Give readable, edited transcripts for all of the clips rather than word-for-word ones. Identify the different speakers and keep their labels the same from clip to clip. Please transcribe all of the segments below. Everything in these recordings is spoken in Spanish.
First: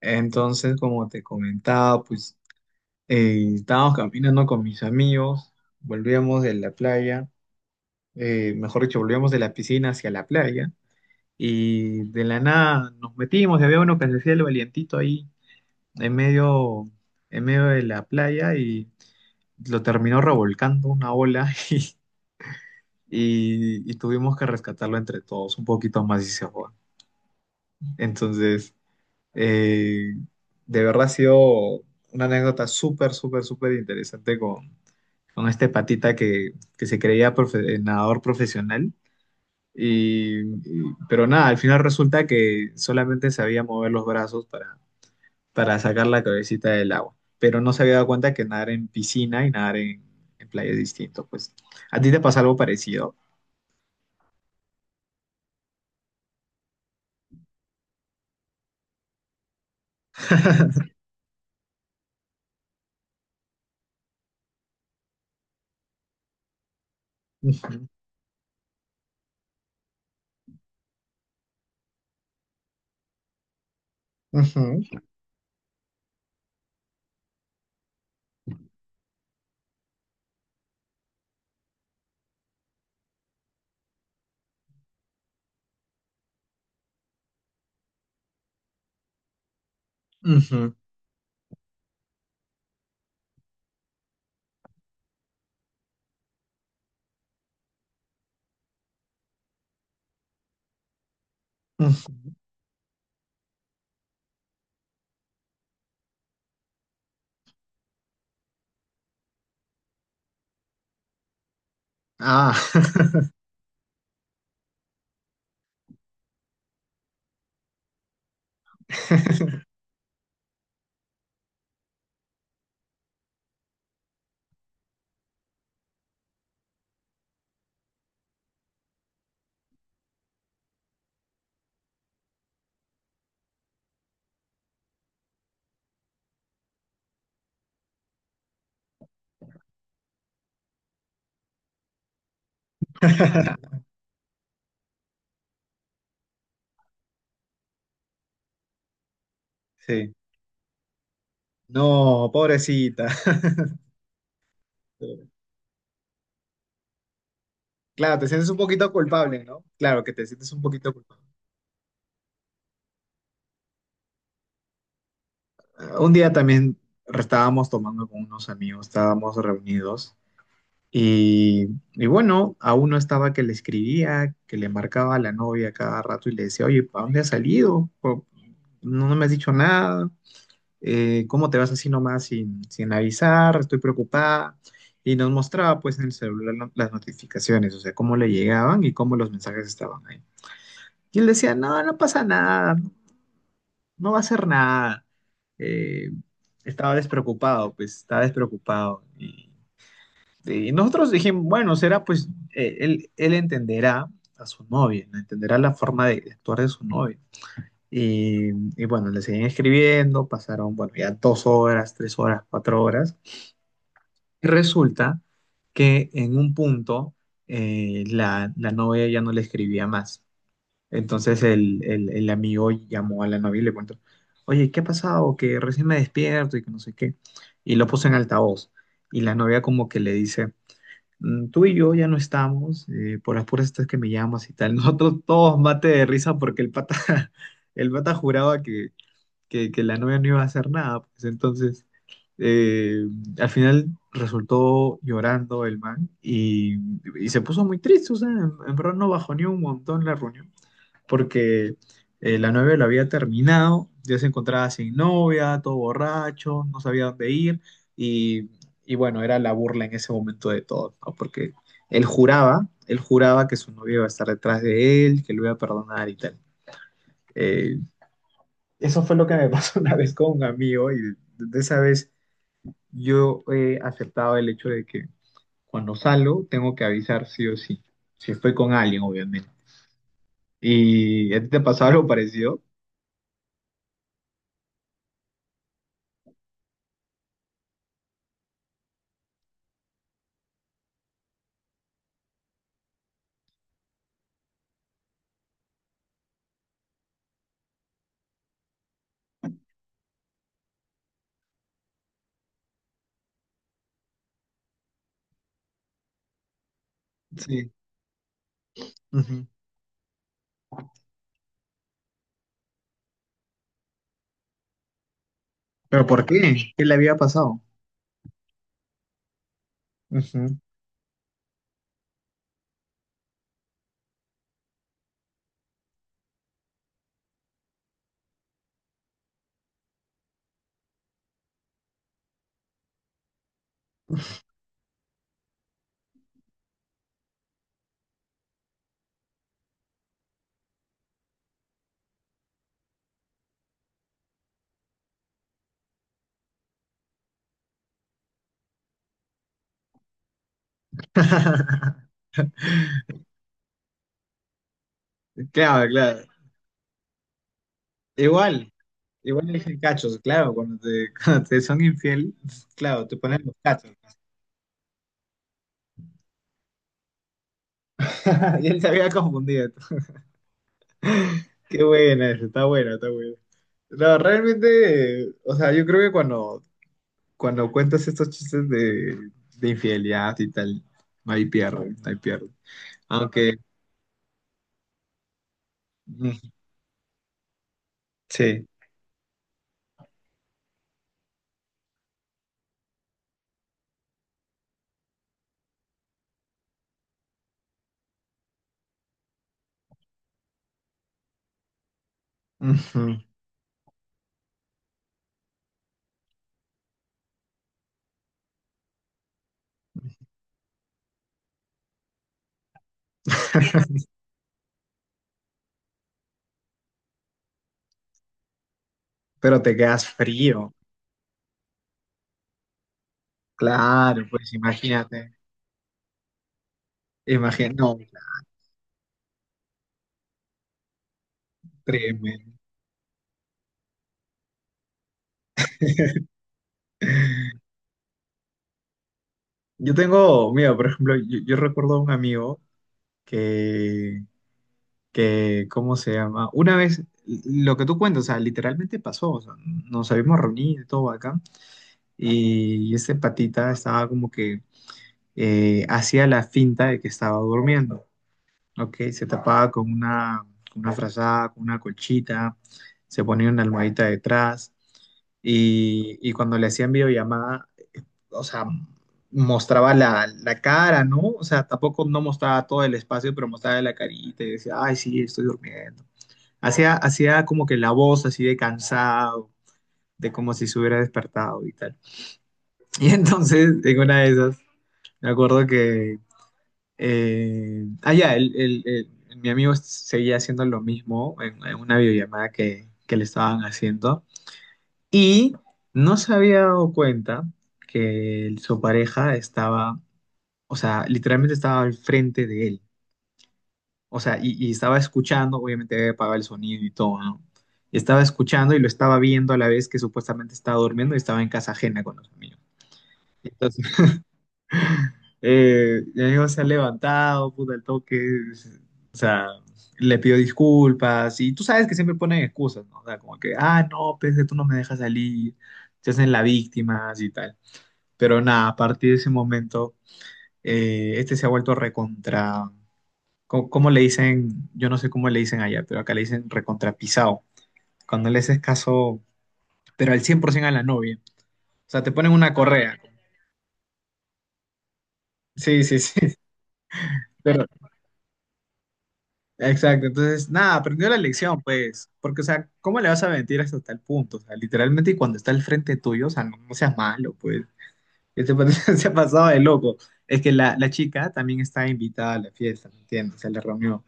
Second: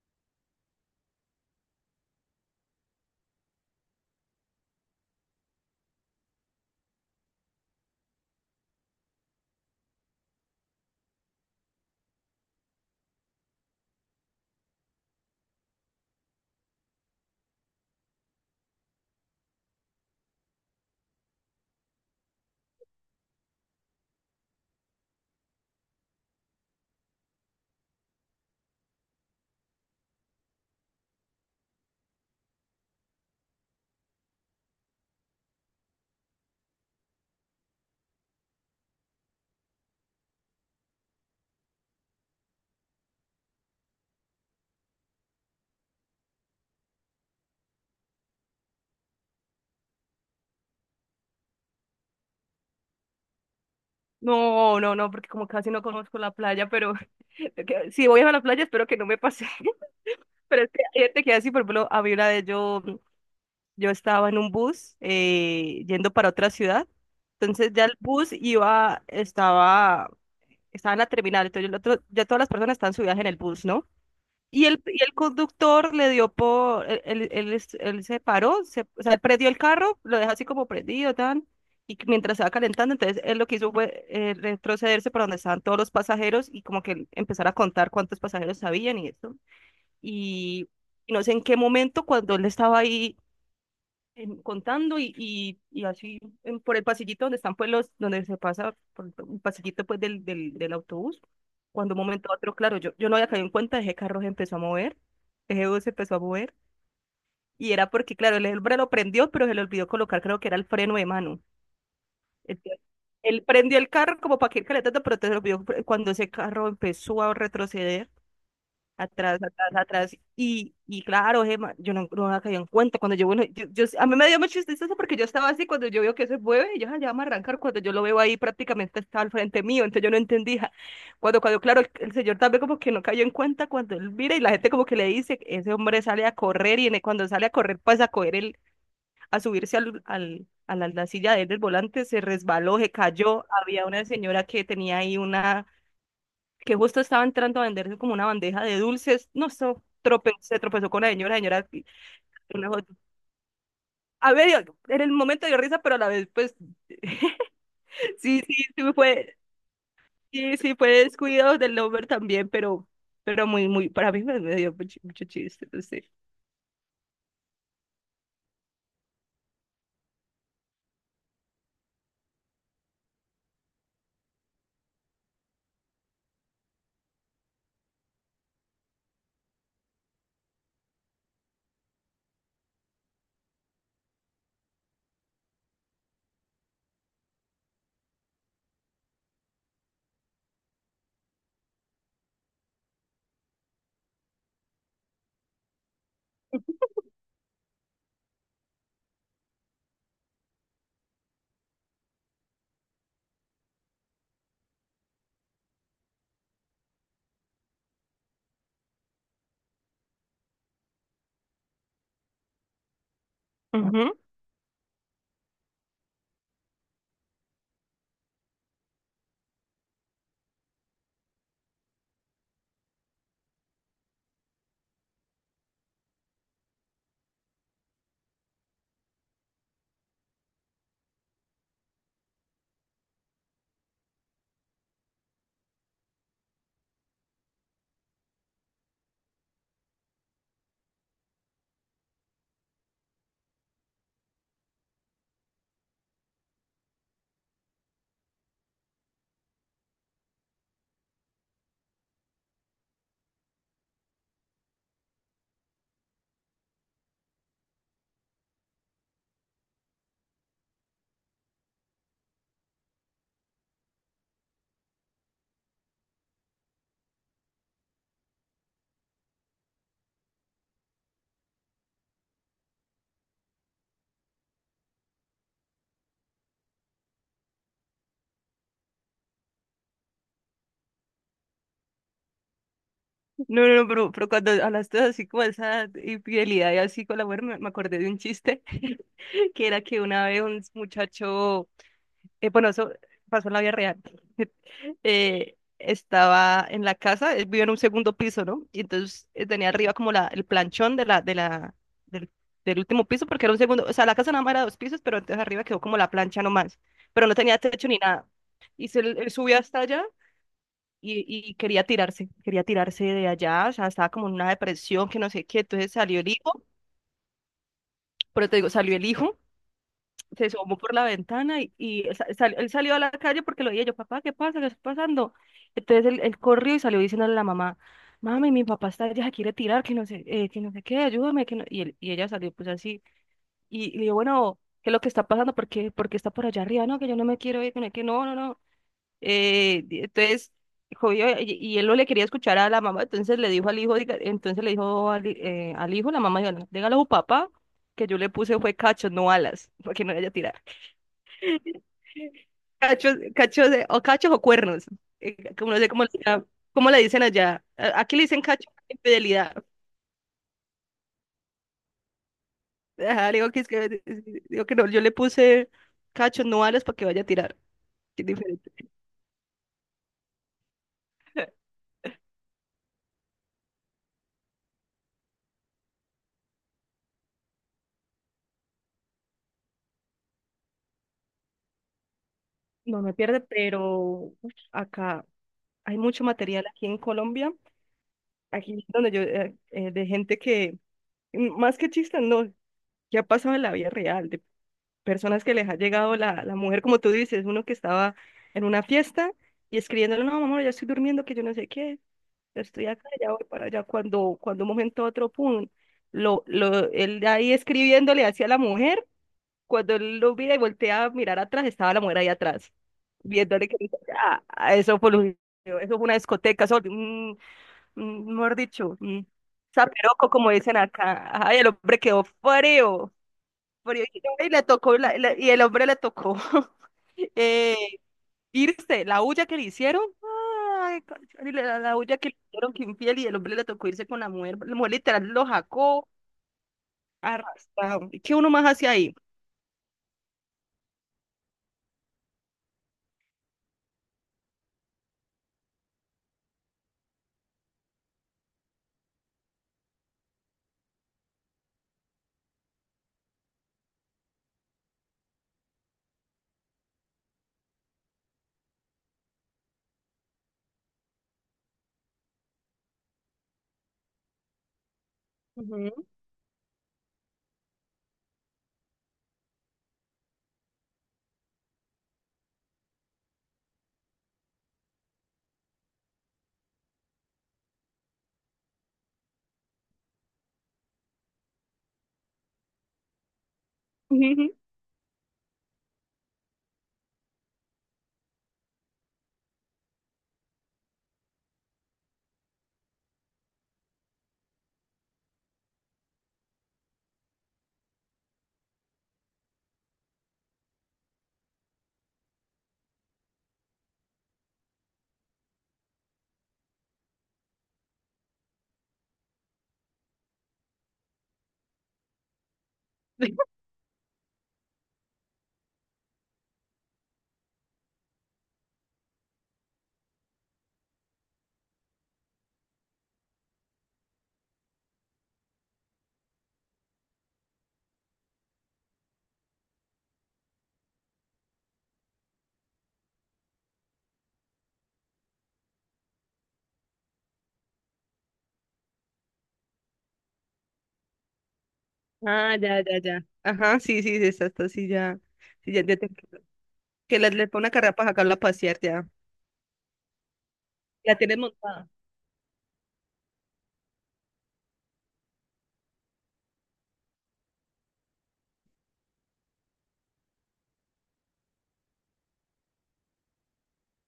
Speaker 1: Entonces, como te comentaba, pues estábamos caminando con mis amigos, volvíamos de la playa, mejor dicho, volvíamos de la piscina hacia la playa y de la nada nos metimos y había uno que se hacía el valientito ahí en medio, en medio de la playa y lo terminó revolcando una ola y, y tuvimos que rescatarlo entre todos, un poquito más y se fue. Entonces... Eh, de verdad ha sido una anécdota súper, súper, súper interesante con este patita que se creía nadador profesional. Y, pero nada, al final resulta que solamente sabía mover los brazos para sacar la cabecita del agua. Pero no se había dado cuenta que nadar en piscina y nadar en playa es distinto. Pues, ¿a ti te pasa algo parecido?
Speaker 2: No, no, no, porque como casi no conozco la playa, pero si voy a la playa espero que no me pase. Pero es que hay gente que así, por ejemplo, a mí una vez yo estaba en un bus yendo para otra ciudad, entonces
Speaker 1: Ujú,
Speaker 2: ya el bus iba, estaba en la terminal, entonces el otro, ya todas las personas están subidas en el bus, ¿no? Y el,
Speaker 1: ujú,
Speaker 2: y el conductor le dio por, él se paró, o sea, él prendió el carro, lo deja así como prendido, tan, y que mientras estaba calentando, entonces él lo que hizo fue retrocederse para donde estaban todos los pasajeros y como que empezar a contar cuántos pasajeros habían y eso. Y,
Speaker 1: ujú,
Speaker 2: y no sé en qué momento, cuando él estaba ahí contando y así por el pasillito donde están pues los, donde se pasa por el pasillito pues del autobús. Cuando un
Speaker 1: ujú.
Speaker 2: momento a otro, claro, yo no había caído en cuenta, ese carro se empezó a mover, ese bus se empezó a mover, y era porque, claro, el hombre lo prendió, pero se le olvidó colocar, creo que era el freno de mano.
Speaker 1: Ah,
Speaker 2: Entonces, él prendió el carro como para que ir calentando, pero entonces se le olvidó, cuando ese carro empezó a retroceder atrás, atrás, atrás. Y claro, Gemma, yo no, no había caído en cuenta. Cuando yo, bueno, a mí me dio mucha tristeza porque yo estaba así, cuando yo veo que se mueve, y yo "Ah, ya vamos a arrancar, cuando yo lo veo ahí prácticamente estaba al frente mío, entonces yo no entendía. Claro, el señor también como que no cayó en cuenta cuando él mira y la gente como que le dice, ese hombre sale a correr y cuando sale a correr pasa a coger el, a subirse la silla de él del volante, se resbaló, se cayó. Había una señora que tenía ahí una que justo estaba entrando a venderse como una bandeja de dulces. No,
Speaker 1: sí.
Speaker 2: se tropezó con la señora.
Speaker 1: No,
Speaker 2: Una
Speaker 1: pobrecita.
Speaker 2: A ver, en el momento dio risa, pero a la vez, pues,
Speaker 1: Claro, te
Speaker 2: sí,
Speaker 1: sientes un poquito
Speaker 2: sí fue,
Speaker 1: culpable, ¿no? Claro que te sientes
Speaker 2: sí,
Speaker 1: un
Speaker 2: sí fue
Speaker 1: poquito culpable.
Speaker 2: descuido del Lover también, pero muy, muy, para mí me dio mucho, mucho chiste, no
Speaker 1: Ah,
Speaker 2: sé.
Speaker 1: un día también estábamos tomando con unos amigos, estábamos reunidos y, bueno, a uno estaba que le escribía, que le marcaba a la novia cada rato y le decía, oye, ¿para dónde has salido? No, no me has dicho nada. ¿Cómo te vas así nomás sin, avisar? Estoy preocupada. Y nos mostraba pues en el celular las notificaciones, o sea, cómo le llegaban y cómo los mensajes estaban ahí. Y él decía, no, no pasa nada, no va a hacer nada. Eh, estaba despreocupado, pues estaba despreocupado. Y, nosotros dijimos, bueno, será pues él, entenderá a su novia, ¿no? Entenderá la forma de, actuar de su novia. Y, bueno, le seguían escribiendo, pasaron, bueno, ya dos horas, tres horas, cuatro horas.
Speaker 2: Ujú.
Speaker 1: Y resulta que en un punto la, novia ya no le escribía más, entonces el amigo llamó a la novia y le cuento, oye, ¿qué ha pasado? Que recién me despierto y que no sé qué. Y lo puso en altavoz. Y la novia como que le dice, "Mm, tú y yo ya no estamos, por las puras estas que me llamas y tal". Nosotros todos mate de risa porque el pata, el pata juraba que la novia no iba a hacer nada. Pues entonces, eh, al final resultó llorando el man y se puso muy triste. O sea, en, verdad no bajó ni un montón la reunión porque la novia lo había terminado, ya se encontraba sin novia, todo borracho, no sabía dónde ir, y, y bueno, era la burla en ese momento de todos, ¿no? Porque él juraba que su novia iba a estar detrás de él, que lo iba a perdonar y tal. Eh, eso fue lo que me pasó una vez con un amigo, y de, esa vez yo he aceptado el hecho de que cuando salgo tengo que avisar sí o sí, si estoy con alguien, obviamente. ¿Y a ti te pasó algo parecido?
Speaker 2: No, pero cuando hablaste así como de esa infidelidad y así con la mujer, me acordé de un chiste que era que una vez un muchacho, bueno, eso pasó en la vida real. Estaba en la casa, él vivía en un segundo piso, ¿no? Y entonces tenía arriba como la, el planchón del, del último piso, porque era un segundo, o sea, la casa nada más era dos pisos, pero entonces arriba quedó como la plancha nomás, pero no tenía
Speaker 1: Sí.
Speaker 2: techo ni nada. Y él subió hasta allá y quería tirarse de allá, o sea, estaba como en una depresión, que no sé qué, entonces
Speaker 1: ¿Pero
Speaker 2: salió
Speaker 1: por
Speaker 2: el
Speaker 1: qué?
Speaker 2: hijo,
Speaker 1: ¿Qué le había pasado?
Speaker 2: pero te digo, salió el hijo, se
Speaker 1: Ujú.
Speaker 2: asomó por la ventana y, él salió a la calle porque lo veía yo, papá, ¿qué pasa? ¿Qué está pasando? Entonces él corrió y salió diciéndole a la mamá, mami, mi papá está allá, quiere tirar, que no sé qué, ayúdame, que no... Y, él, y ella salió pues así, y le digo, bueno, ¿qué es lo que está pasando? ¿Por qué está por allá arriba? No, que yo no me quiero ir, que no, no, no. Entonces, jodió, y él no le quería escuchar a la mamá, entonces le dijo al hijo, la mamá, diga, dígale a su papá que yo le puse fue cacho, no alas, para que no le haya tirado. Cachos, o cachos o cuernos. Como no
Speaker 1: Claro,
Speaker 2: sé cómo,
Speaker 1: claro.
Speaker 2: cómo le dicen allá. Aquí le dicen cacho
Speaker 1: Igual,
Speaker 2: a la
Speaker 1: igual le
Speaker 2: infidelidad.
Speaker 1: dije cachos, claro, cuando te, cuando te son infiel, claro, te
Speaker 2: Ajá, le
Speaker 1: ponen
Speaker 2: digo
Speaker 1: los
Speaker 2: que es
Speaker 1: cachos.
Speaker 2: que, digo que no, yo le puse cacho, no alas para que vaya a tirar. Que Es
Speaker 1: Y
Speaker 2: diferente.
Speaker 1: él se había confundido. Qué buena esa, está buena, está buena. No, realmente, o sea, yo creo que cuando, cuando cuentas estos chistes de, infidelidad y tal, no hay pierde, no hay pierde.
Speaker 2: No me pierde,
Speaker 1: Aunque,
Speaker 2: pero uf, acá hay mucho
Speaker 1: mm,
Speaker 2: material aquí en Colombia,
Speaker 1: sí,
Speaker 2: aquí donde yo, de gente que, mm, más que chistes, no, que ha pasado en la vida real, personas que les ha llegado la mujer, como tú dices, uno que estaba en una fiesta y escribiéndole, no, mamá ya estoy durmiendo, que yo no sé qué, ya estoy
Speaker 1: ujú.
Speaker 2: acá, ya voy para allá, cuando un momento a otro, pum, él ahí escribiéndole hacia la mujer, cuando él lo mira y voltea a mirar atrás, estaba la mujer ahí atrás, viéndole que eso fue, eso fue una discoteca, eso, mejor dicho,
Speaker 1: Pero te quedas
Speaker 2: zaperoco, como
Speaker 1: frío.
Speaker 2: dicen acá, ay, el hombre quedó frío.
Speaker 1: Claro,
Speaker 2: Briónica, y
Speaker 1: pues
Speaker 2: le tocó,
Speaker 1: imagínate.
Speaker 2: y el hombre le tocó
Speaker 1: Imagino,
Speaker 2: eh,
Speaker 1: no,
Speaker 2: irse, la huya que le hicieron, ay, y la huya que le
Speaker 1: tremendo.
Speaker 2: hicieron que infiel y el hombre le tocó irse con la mujer literal lo jacó, arrastrado, ¿y qué uno más hace ahí?
Speaker 1: Yo tengo, mira, por ejemplo, yo, recuerdo a un amigo que, ¿cómo se llama? Una vez, lo que tú cuentas, o sea, literalmente pasó, o sea, nos habíamos reunido y todo acá, y este patita estaba como que hacía la finta de que estaba durmiendo, ¿ok? Se tapaba con una, frazada, con una colchita, se ponía una almohadita detrás.
Speaker 2: Ujú,
Speaker 1: Y, cuando le hacían videollamada, o sea, mostraba la, cara, ¿no? O sea, tampoco no mostraba todo el espacio, pero mostraba la carita y decía, ay, sí, estoy durmiendo. Hacía, hacía como que la voz así de cansado, de como si se hubiera despertado y tal. Y entonces, en una de
Speaker 2: ujú.
Speaker 1: esas, me acuerdo que, mi amigo seguía haciendo lo mismo en, una videollamada que, le estaban haciendo y no se había dado cuenta que su pareja estaba. O sea, literalmente estaba al frente de él. O sea, y, estaba escuchando, obviamente había apagado el sonido y todo, ¿no? Y estaba escuchando y lo estaba viendo a la vez que supuestamente estaba durmiendo y estaba en casa ajena con los amigos. Entonces, mi amigo se ha levantado, puta, el toque, o sea, le pidió disculpas y tú sabes que siempre ponen excusas, ¿no? O sea, como que, ah, no, pues que tú no me dejas salir, se hacen la víctima y tal. Pero nada, a partir de ese momento, este se ha vuelto recontra. ¿¿Cómo le dicen? Yo no sé cómo le dicen allá, pero acá le dicen recontrapisado. Cuando le haces caso, pero al 100% a la novia. O sea, te ponen una, ah,
Speaker 2: Ah, ya, ya,
Speaker 1: correa.
Speaker 2: ya, ajá, sí, sí, sí, está, está, sí, ya, sí,
Speaker 1: Sí, sí, sí.
Speaker 2: que le pone
Speaker 1: Pero,
Speaker 2: una carrera para sacarla a pasear, ya,
Speaker 1: exacto. Entonces, nada, aprendió la
Speaker 2: la tienes
Speaker 1: lección,
Speaker 2: montada.
Speaker 1: pues. Porque, o sea, ¿cómo le vas a mentir hasta tal punto? O sea, literalmente, y cuando está al frente tuyo, o sea, no, no seas malo, pues. Este pata se ha pasado de loco. Es que la, chica también estaba invitada a la fiesta, ¿me entiendes? Se la reunió.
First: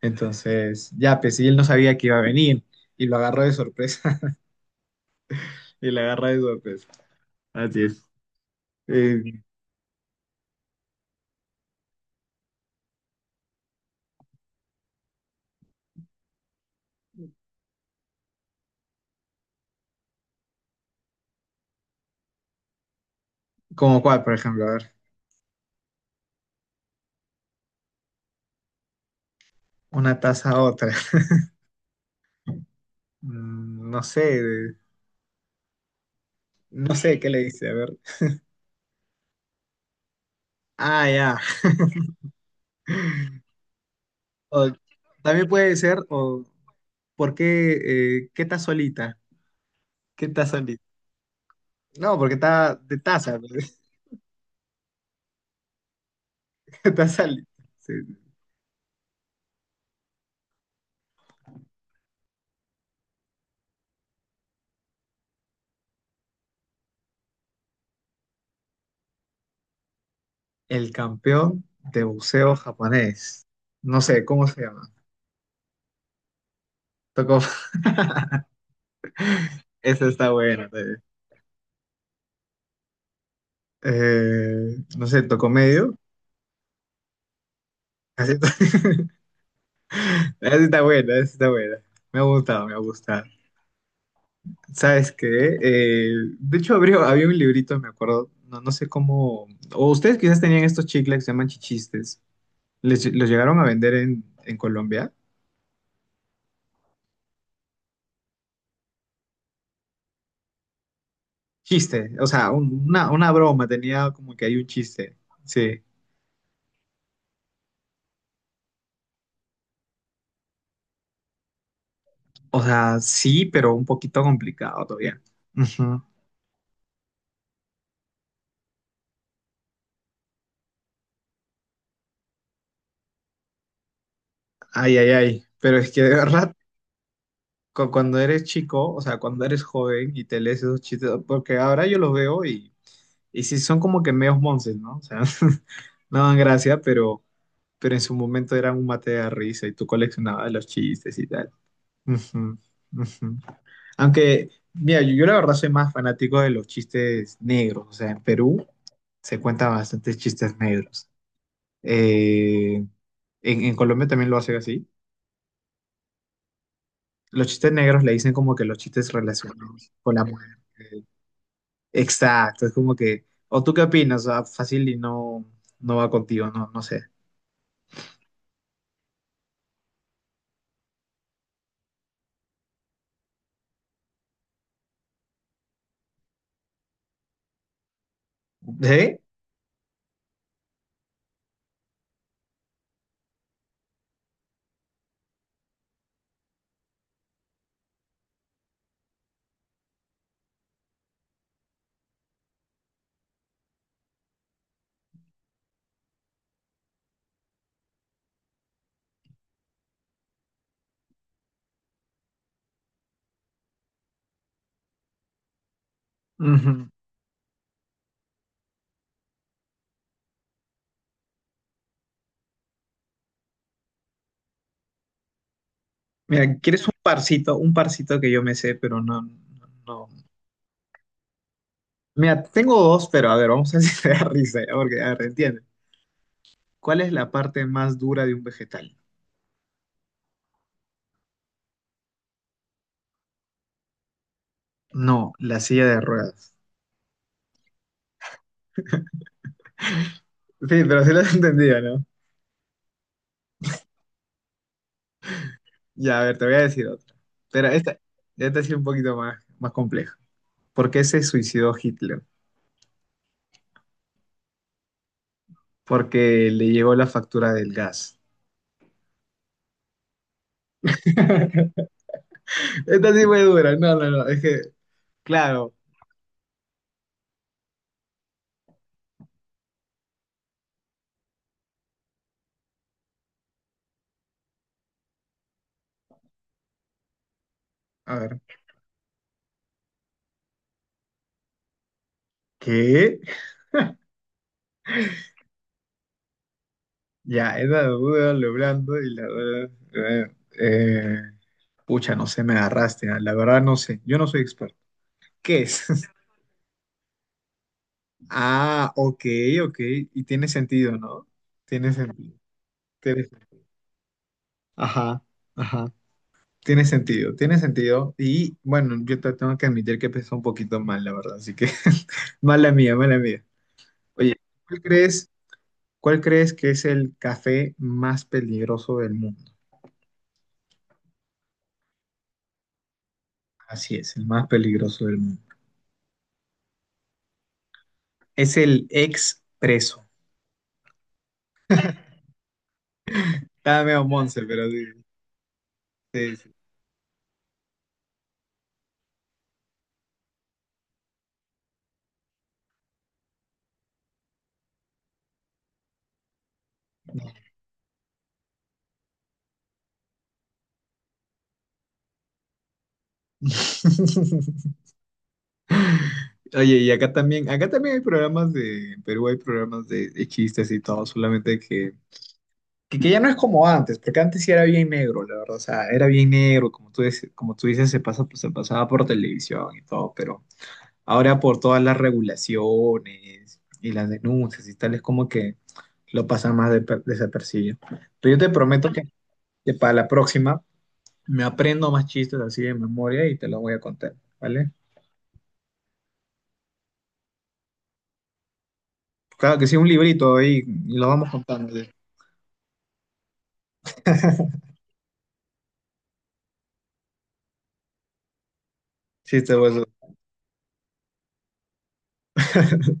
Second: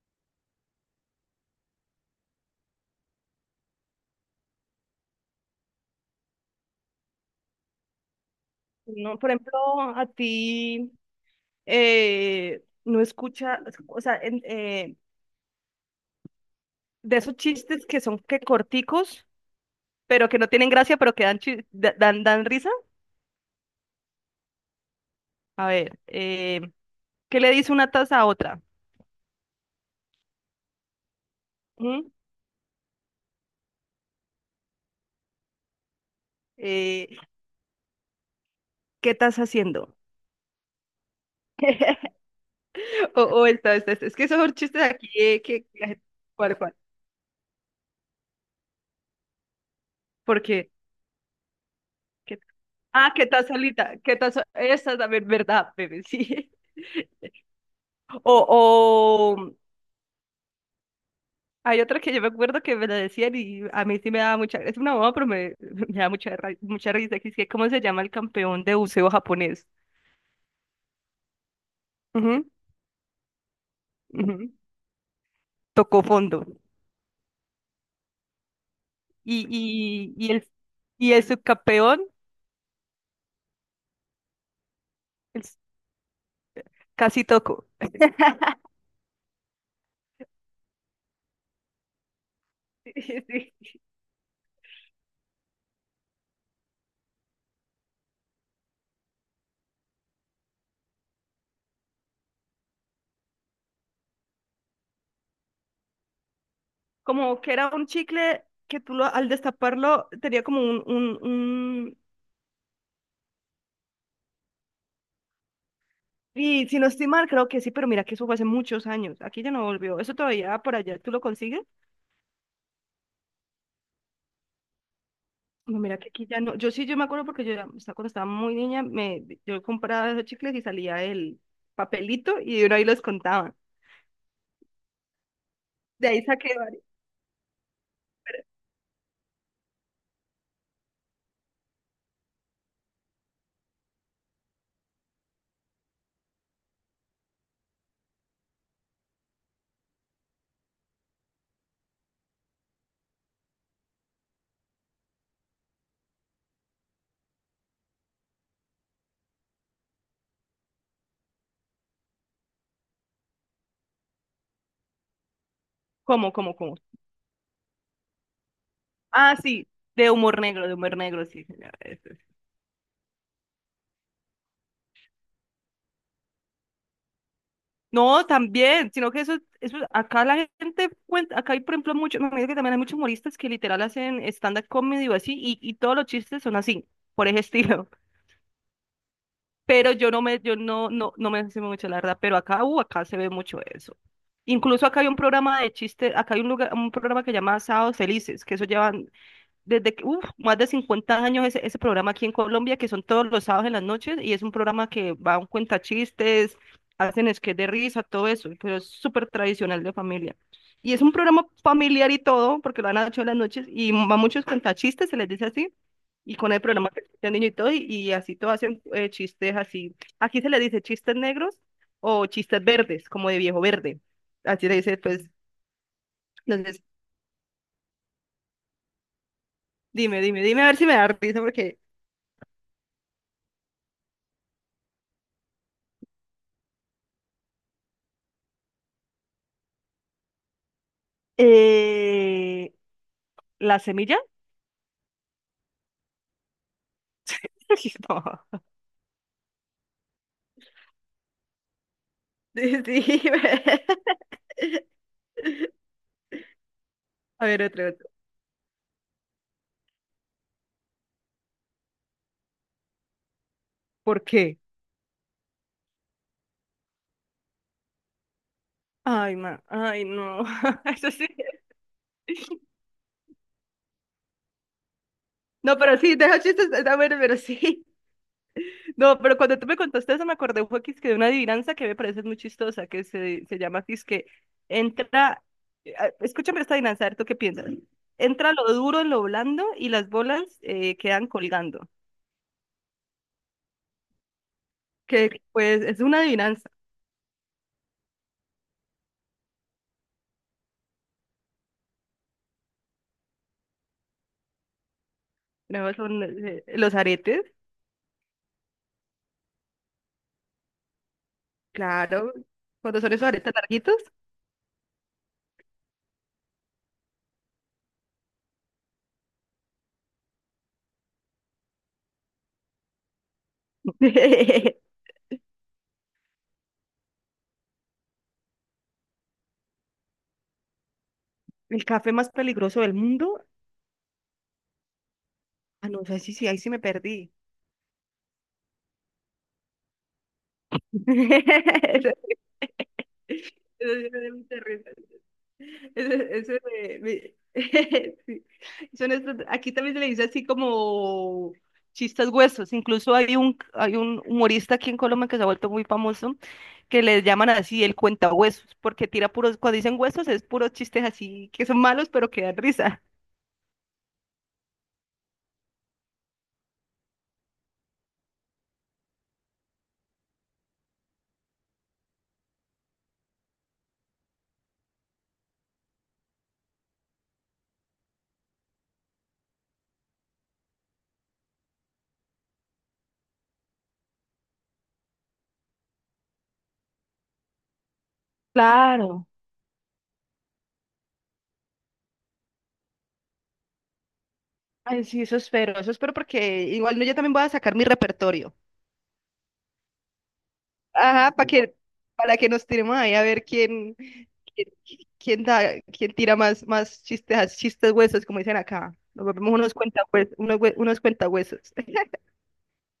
Speaker 1: Entonces, ya, pues, y él no sabía que iba a venir. Y lo agarró de sorpresa. Y lo agarró de sorpresa. Así es.
Speaker 2: No, por
Speaker 1: Eh,
Speaker 2: ejemplo, a ti no escucha, o sea, en- eh, de esos chistes que son que corticos, pero que no tienen gracia, pero que dan, dan risa.
Speaker 1: ¿Cómo cuál, por ejemplo? A ver,
Speaker 2: A ver, ¿qué le dice una taza a otra?
Speaker 1: una taza a otra.
Speaker 2: ¿Mm?
Speaker 1: No sé, no
Speaker 2: Eh,
Speaker 1: sé qué le dice, a ver.
Speaker 2: ¿Qué estás haciendo?
Speaker 1: Ah, ya.
Speaker 2: Esta. Es que esos son
Speaker 1: O
Speaker 2: chistes aquí,
Speaker 1: también
Speaker 2: que
Speaker 1: puede
Speaker 2: que la
Speaker 1: ser,
Speaker 2: gente...
Speaker 1: o
Speaker 2: ¿Cuál?
Speaker 1: ¿por qué, qué está solita? ¿Qué está
Speaker 2: Porque,
Speaker 1: solita? No, porque
Speaker 2: ¿qué?
Speaker 1: está de
Speaker 2: Ah, ¿qué
Speaker 1: taza,
Speaker 2: estás
Speaker 1: pues.
Speaker 2: solita? ¿Qué estás? Esa es la verdad, bebé, sí.
Speaker 1: Está solita. Sí.
Speaker 2: O, hay otra que yo me acuerdo que me la decían y a mí sí me daba mucha, es una bomba, pero me, me da mucha, mucha risa, que es que ¿cómo se llama el campeón de buceo japonés?
Speaker 1: El campeón de
Speaker 2: Ujú,
Speaker 1: buceo japonés. No sé, ¿cómo
Speaker 2: ujú.
Speaker 1: se llama?
Speaker 2: Tocó fondo.
Speaker 1: Tocó, esa está
Speaker 2: Y el,
Speaker 1: buena también.
Speaker 2: y el subcampeón,
Speaker 1: No sé,
Speaker 2: el
Speaker 1: tocó
Speaker 2: s-
Speaker 1: medio.
Speaker 2: casi tocó.
Speaker 1: Así está. Esa sí está buena, esa sí está buena. Me ha gustado, me ha
Speaker 2: Sí,
Speaker 1: gustado.
Speaker 2: sí.
Speaker 1: ¿Sabes qué? De hecho, abrió, había un librito, me acuerdo, no, no sé cómo... O ustedes quizás tenían estos chicles que se llaman chichistes. ¿Les, los llegaron a vender en, Colombia?
Speaker 2: Como que era un chicle que tú lo, al destaparlo tenía como un...
Speaker 1: Chiste, o sea, una broma, tenía como que hay un chiste. Sí.
Speaker 2: Y si no estoy mal, creo que sí, pero mira que eso fue hace muchos años. Aquí ya no volvió. ¿Eso todavía por allá tú lo consigues?
Speaker 1: O sea, sí, pero un poquito complicado todavía.
Speaker 2: No, mira
Speaker 1: Ujú.
Speaker 2: que aquí ya no. Yo sí, yo me acuerdo porque cuando estaba muy niña, yo compraba esos chicles y salía el papelito y uno ahí los contaba.
Speaker 1: Ay, ay, ay. Pero es que
Speaker 2: De
Speaker 1: de
Speaker 2: ahí
Speaker 1: verdad,
Speaker 2: saqué varios.
Speaker 1: cuando eres chico, o sea, cuando eres joven y te lees esos chistes, porque ahora yo los veo y... Y sí, son como que medios monces, ¿no? O sea, no dan gracia, pero, en su momento eran un mate de risa y tú coleccionabas los chistes y tal. Ujú, ujú. Aunque, mira, yo, la verdad soy más fanático de los chistes negros. O sea, en Perú se cuentan bastantes chistes negros. Eh, en Colombia también lo hacen así.
Speaker 2: ¿Cómo?
Speaker 1: Los chistes negros le dicen como que los chistes
Speaker 2: Ah, sí,
Speaker 1: relacionados con la mujer.
Speaker 2: de humor negro, sí. Señora, eso es.
Speaker 1: Exacto, es como que, ¿o tú qué opinas? Ah, fácil y no, no va contigo, no, no sé.
Speaker 2: No, también, sino que eso, acá la gente cuenta, acá hay, por ejemplo, mucho, me parece que también hay muchos humoristas que literal hacen stand-up comedy o así, y todos los chistes son así, por ese estilo.
Speaker 1: ¿Sí?
Speaker 2: Pero yo no me, yo no, no, no me sé mucho la verdad, pero acá, acá se ve mucho eso. Incluso acá hay un programa de chistes, acá hay un lugar, un programa que se llama Sábados Felices, que eso llevan desde que, uf, más de 50 años ese programa aquí en Colombia, que son todos los sábados en las noches, y es un programa que va a un cuentachistes, hacen sketch de risa, todo eso, pero es súper tradicional de familia. Y es un programa familiar y todo, porque lo han hecho en las noches, y va muchos cuentachistes, se les dice así, y con el
Speaker 1: Ujú.
Speaker 2: programa que escucha el niño y todo, y así todo hacen chistes así. Aquí se les dice chistes negros o chistes verdes, como de viejo verde. Así le dice, pues,
Speaker 1: Mira,
Speaker 2: entonces,
Speaker 1: ¿quieres un parcito? Un parcito que yo me sé, pero no, no, ¿no?
Speaker 2: dime a ver si me da risa, porque...
Speaker 1: Mira, tengo dos, pero a ver, vamos a ver si te da risa, ya, porque, a ver, entiende. ¿Cuál es la parte más dura de un vegetal?
Speaker 2: Eh, ¿la semilla?
Speaker 1: No, la silla de ruedas.
Speaker 2: No.
Speaker 1: Sí, pero sí lo has entendido, ¿no?
Speaker 2: Sí, sí.
Speaker 1: Ya, a ver, te voy a decir otra.
Speaker 2: A ver,
Speaker 1: Pero
Speaker 2: otro,
Speaker 1: esta,
Speaker 2: otro.
Speaker 1: esta sí es un poquito más, más compleja. ¿Por qué se suicidó Hitler?
Speaker 2: ¿Por qué?
Speaker 1: Porque le llegó la factura del gas.
Speaker 2: Ay, ma, ay, no. Eso sí.
Speaker 1: Esta sí fue dura. No, no, no. Es que, claro.
Speaker 2: No, pero sí, deja chistes, está bueno, pero sí. No, pero cuando tú me contaste eso me acordé un poquito que de una adivinanza que me parece muy chistosa, que se llama que es que entra, escúchame esta adivinanza, a ver, ¿tú qué piensas?
Speaker 1: A ver.
Speaker 2: Entra lo duro en lo blando y las bolas quedan colgando.
Speaker 1: ¿Qué?
Speaker 2: Que pues es una adivinanza.
Speaker 1: Ya, esa duda, lo blando y la verdad, eh, pucha, no sé, me agarraste, ah, la verdad no sé, yo no soy experto. ¿Qué es?
Speaker 2: Luego son los aretes.
Speaker 1: Ah, ok, ok, y tiene sentido, ¿no? Tiene
Speaker 2: Claro,
Speaker 1: sentido.
Speaker 2: cuando son esos
Speaker 1: Tiene-
Speaker 2: aretes larguitos.
Speaker 1: ajá, ajá. Tiene sentido, tiene sentido. Y bueno, yo te tengo que admitir que empezó un poquito mal, la verdad, así que mala mía, mala mía. Oye, ¿cuál crees, cuál crees que es el café más peligroso del mundo?
Speaker 2: El café más peligroso del mundo.
Speaker 1: Así es, el más peligroso del mundo.
Speaker 2: Ah, no sé si sí, ahí sí me perdí.
Speaker 1: Es el expreso preso.
Speaker 2: Eso, eso
Speaker 1: Estaba
Speaker 2: sí
Speaker 1: medio
Speaker 2: me dio
Speaker 1: monce,
Speaker 2: mucha
Speaker 1: pero sí.
Speaker 2: risa. Eso,
Speaker 1: Sí,
Speaker 2: eso
Speaker 1: sí.
Speaker 2: me- me- sí. Aquí también se le dice así como chistes huesos. Incluso hay un humorista aquí en Colombia que se ha vuelto muy famoso, que le llaman así el cuentahuesos, porque tira puros, cuando dicen huesos es puros chistes así que son malos, pero que dan risa.
Speaker 1: Oye, y acá también hay programas de, en Perú hay programas de, chistes y todo, solamente que, que ya no es como antes, porque antes sí era bien negro, la verdad, o sea, era bien negro, como tú dices, se pasa, pues, se pasaba por televisión y todo, pero ahora por todas las regulaciones y las denuncias y tal, es como que lo pasa más desapercibido. Pero yo te prometo que,
Speaker 2: Claro.
Speaker 1: para la próxima me aprendo más chistes así de memoria y te los voy a contar, ¿vale?
Speaker 2: Ay, sí, eso espero porque igual no, yo también voy a sacar mi repertorio.
Speaker 1: Claro que sí, un librito ahí y los vamos
Speaker 2: Ajá,
Speaker 1: contando. Sí,
Speaker 2: para que nos tiremos ahí a ver quién, quién, quién da, quién tira más, más chistes, chistes huesos, como dicen acá. Nos volvemos
Speaker 1: chistes, pues,
Speaker 2: unos cuentahuesos, unos cuentahuesos.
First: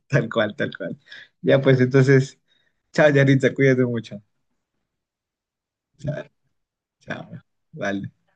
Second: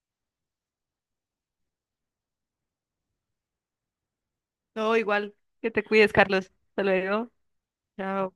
Speaker 1: tal cual, tal cual. Ya pues entonces, chao, Yaritza, cuídate mucho.
Speaker 2: No, igual, que te cuides,
Speaker 1: Chao,
Speaker 2: Carlos. Hasta
Speaker 1: chao.
Speaker 2: luego.
Speaker 1: Vale.
Speaker 2: Chao.